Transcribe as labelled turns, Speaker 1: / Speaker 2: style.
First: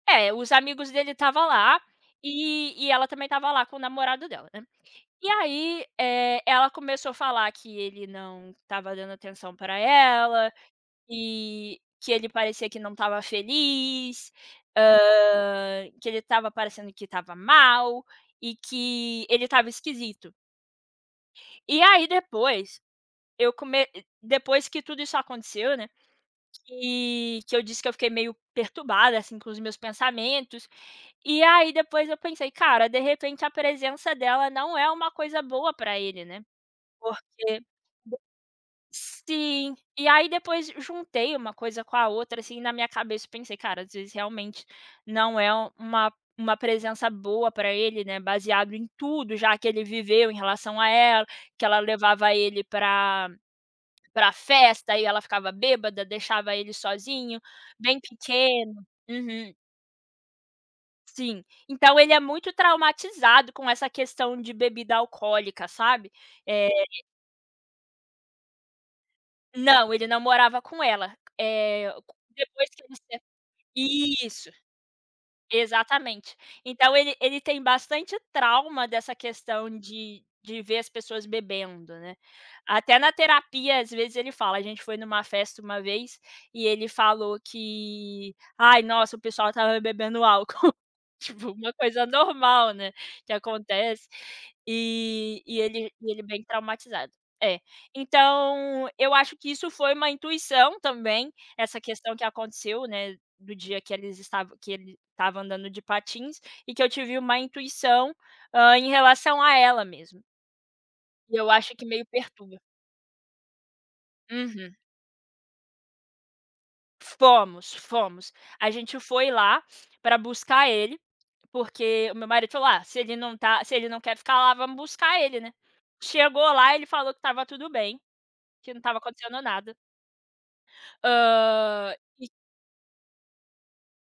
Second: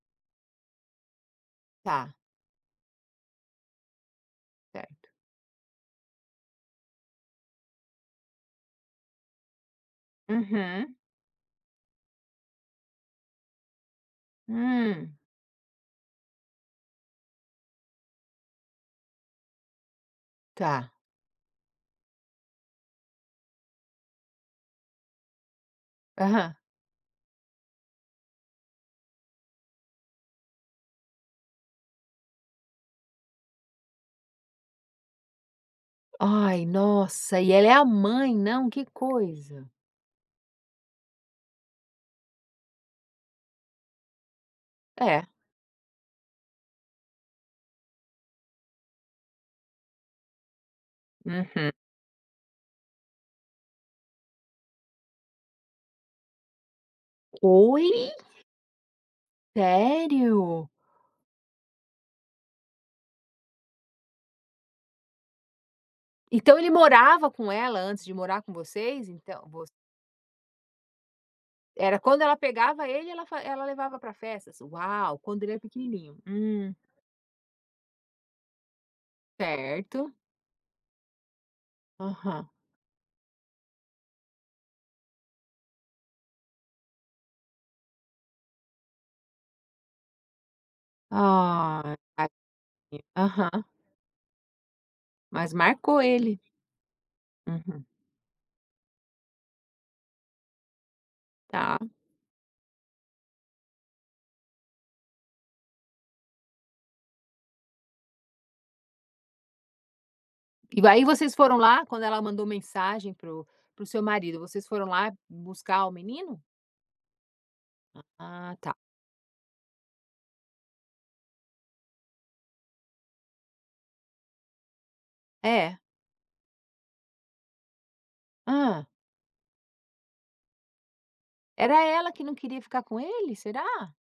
Speaker 1: É, os amigos dele tava lá,
Speaker 2: Tá.
Speaker 1: e e ela também tava lá com o namorado dela, né?
Speaker 2: Certo.
Speaker 1: E aí, eh, ela começou a falar que ele não tava dando atenção pra ela,
Speaker 2: Uhum.
Speaker 1: que que ele parecia que não tava feliz,
Speaker 2: Hum.
Speaker 1: hã, que ele tava parecendo que tava mal e que ele tava esquisito.
Speaker 2: Tá.
Speaker 1: E aí depois, eu come depois que tudo isso aconteceu né,
Speaker 2: Aham.
Speaker 1: que que eu disse que eu fiquei meio perturbada, assim, com os meus pensamentos, e aí depois eu pensei: "Cara de repente a presença dela não é uma coisa boa pra ele ,né?"
Speaker 2: Ai, nossa, e
Speaker 1: Porque,,
Speaker 2: ela é a
Speaker 1: [unintelligible]
Speaker 2: mãe, não, que coisa.
Speaker 1: sim, e aí depois juntei uma coisa com a outra, assim, na minha cabeça pensei: "Cara, às vezes, realmente
Speaker 2: É.
Speaker 1: não é uma uma presença boa pra ele, né, baseado em tudo já que ele viveu em relação a ela", que
Speaker 2: Uhum.
Speaker 1: ela levava ele pra pra festa e ela ficava bêbada, deixava ele sozinho,
Speaker 2: Oi?
Speaker 1: bem pequeno. Uhum.
Speaker 2: Sério?
Speaker 1: Sim, então ele é muito traumatizado com essa questão de bebida alcoólica, sabe?
Speaker 2: Então ele
Speaker 1: Eh
Speaker 2: morava com ela antes de morar com vocês? Então, voc
Speaker 1: Não, ele não morava com ela. Eh,
Speaker 2: Era quando ela
Speaker 1: depois que
Speaker 2: pegava ele
Speaker 1: você
Speaker 2: ela fa ela levava pra
Speaker 1: isso.
Speaker 2: festas, uau, quando ele é pequenininho.
Speaker 1: Exatamente.
Speaker 2: Hum.
Speaker 1: Então ele ele tem bastante trauma dessa questão
Speaker 2: Certo.
Speaker 1: de de ver as pessoas bebendo, né.
Speaker 2: Aham.
Speaker 1: Até na terapia às vezes ele fala, gente foi numa festa uma vez, e ele falou que, ai nossa o pessoal tava bebendo álcool. Tipo uma
Speaker 2: Ah,,
Speaker 1: coisa normal, né,
Speaker 2: [unintelligible]
Speaker 1: que
Speaker 2: aham.
Speaker 1: acontece, e
Speaker 2: Mas
Speaker 1: e ele
Speaker 2: marcou
Speaker 1: e ele
Speaker 2: ele.
Speaker 1: bem traumatizado. É,
Speaker 2: Uhum.
Speaker 1: então eu acho que isso foi uma intuição também,
Speaker 2: Tá.
Speaker 1: essa questão que aconteceu né, do dia que eles estava que ele tava andando de patins, e que eu tive uma intuição, hã, em relação a ela mesmo.
Speaker 2: E aí vocês
Speaker 1: E eu
Speaker 2: foram
Speaker 1: acho
Speaker 2: lá
Speaker 1: que
Speaker 2: quando
Speaker 1: meio
Speaker 2: ela mandou
Speaker 1: perturba.
Speaker 2: mensagem pro pro seu marido, vocês
Speaker 1: Uhum.
Speaker 2: foram lá buscar o menino?
Speaker 1: Fomos, fomos.
Speaker 2: Ah
Speaker 1: A
Speaker 2: tá.
Speaker 1: gente foi lá pra buscar ele, porque o meu marido falou: "Ah, se ele não tá se ele não quer ficar lá vamos buscar ele, né."
Speaker 2: É.
Speaker 1: Chegou lá ele falou que tava tudo bem, que não
Speaker 2: Hã?
Speaker 1: tava acontecendo nada.
Speaker 2: Era
Speaker 1: Hã,
Speaker 2: ela que
Speaker 1: e
Speaker 2: não queria ficar com ele, será?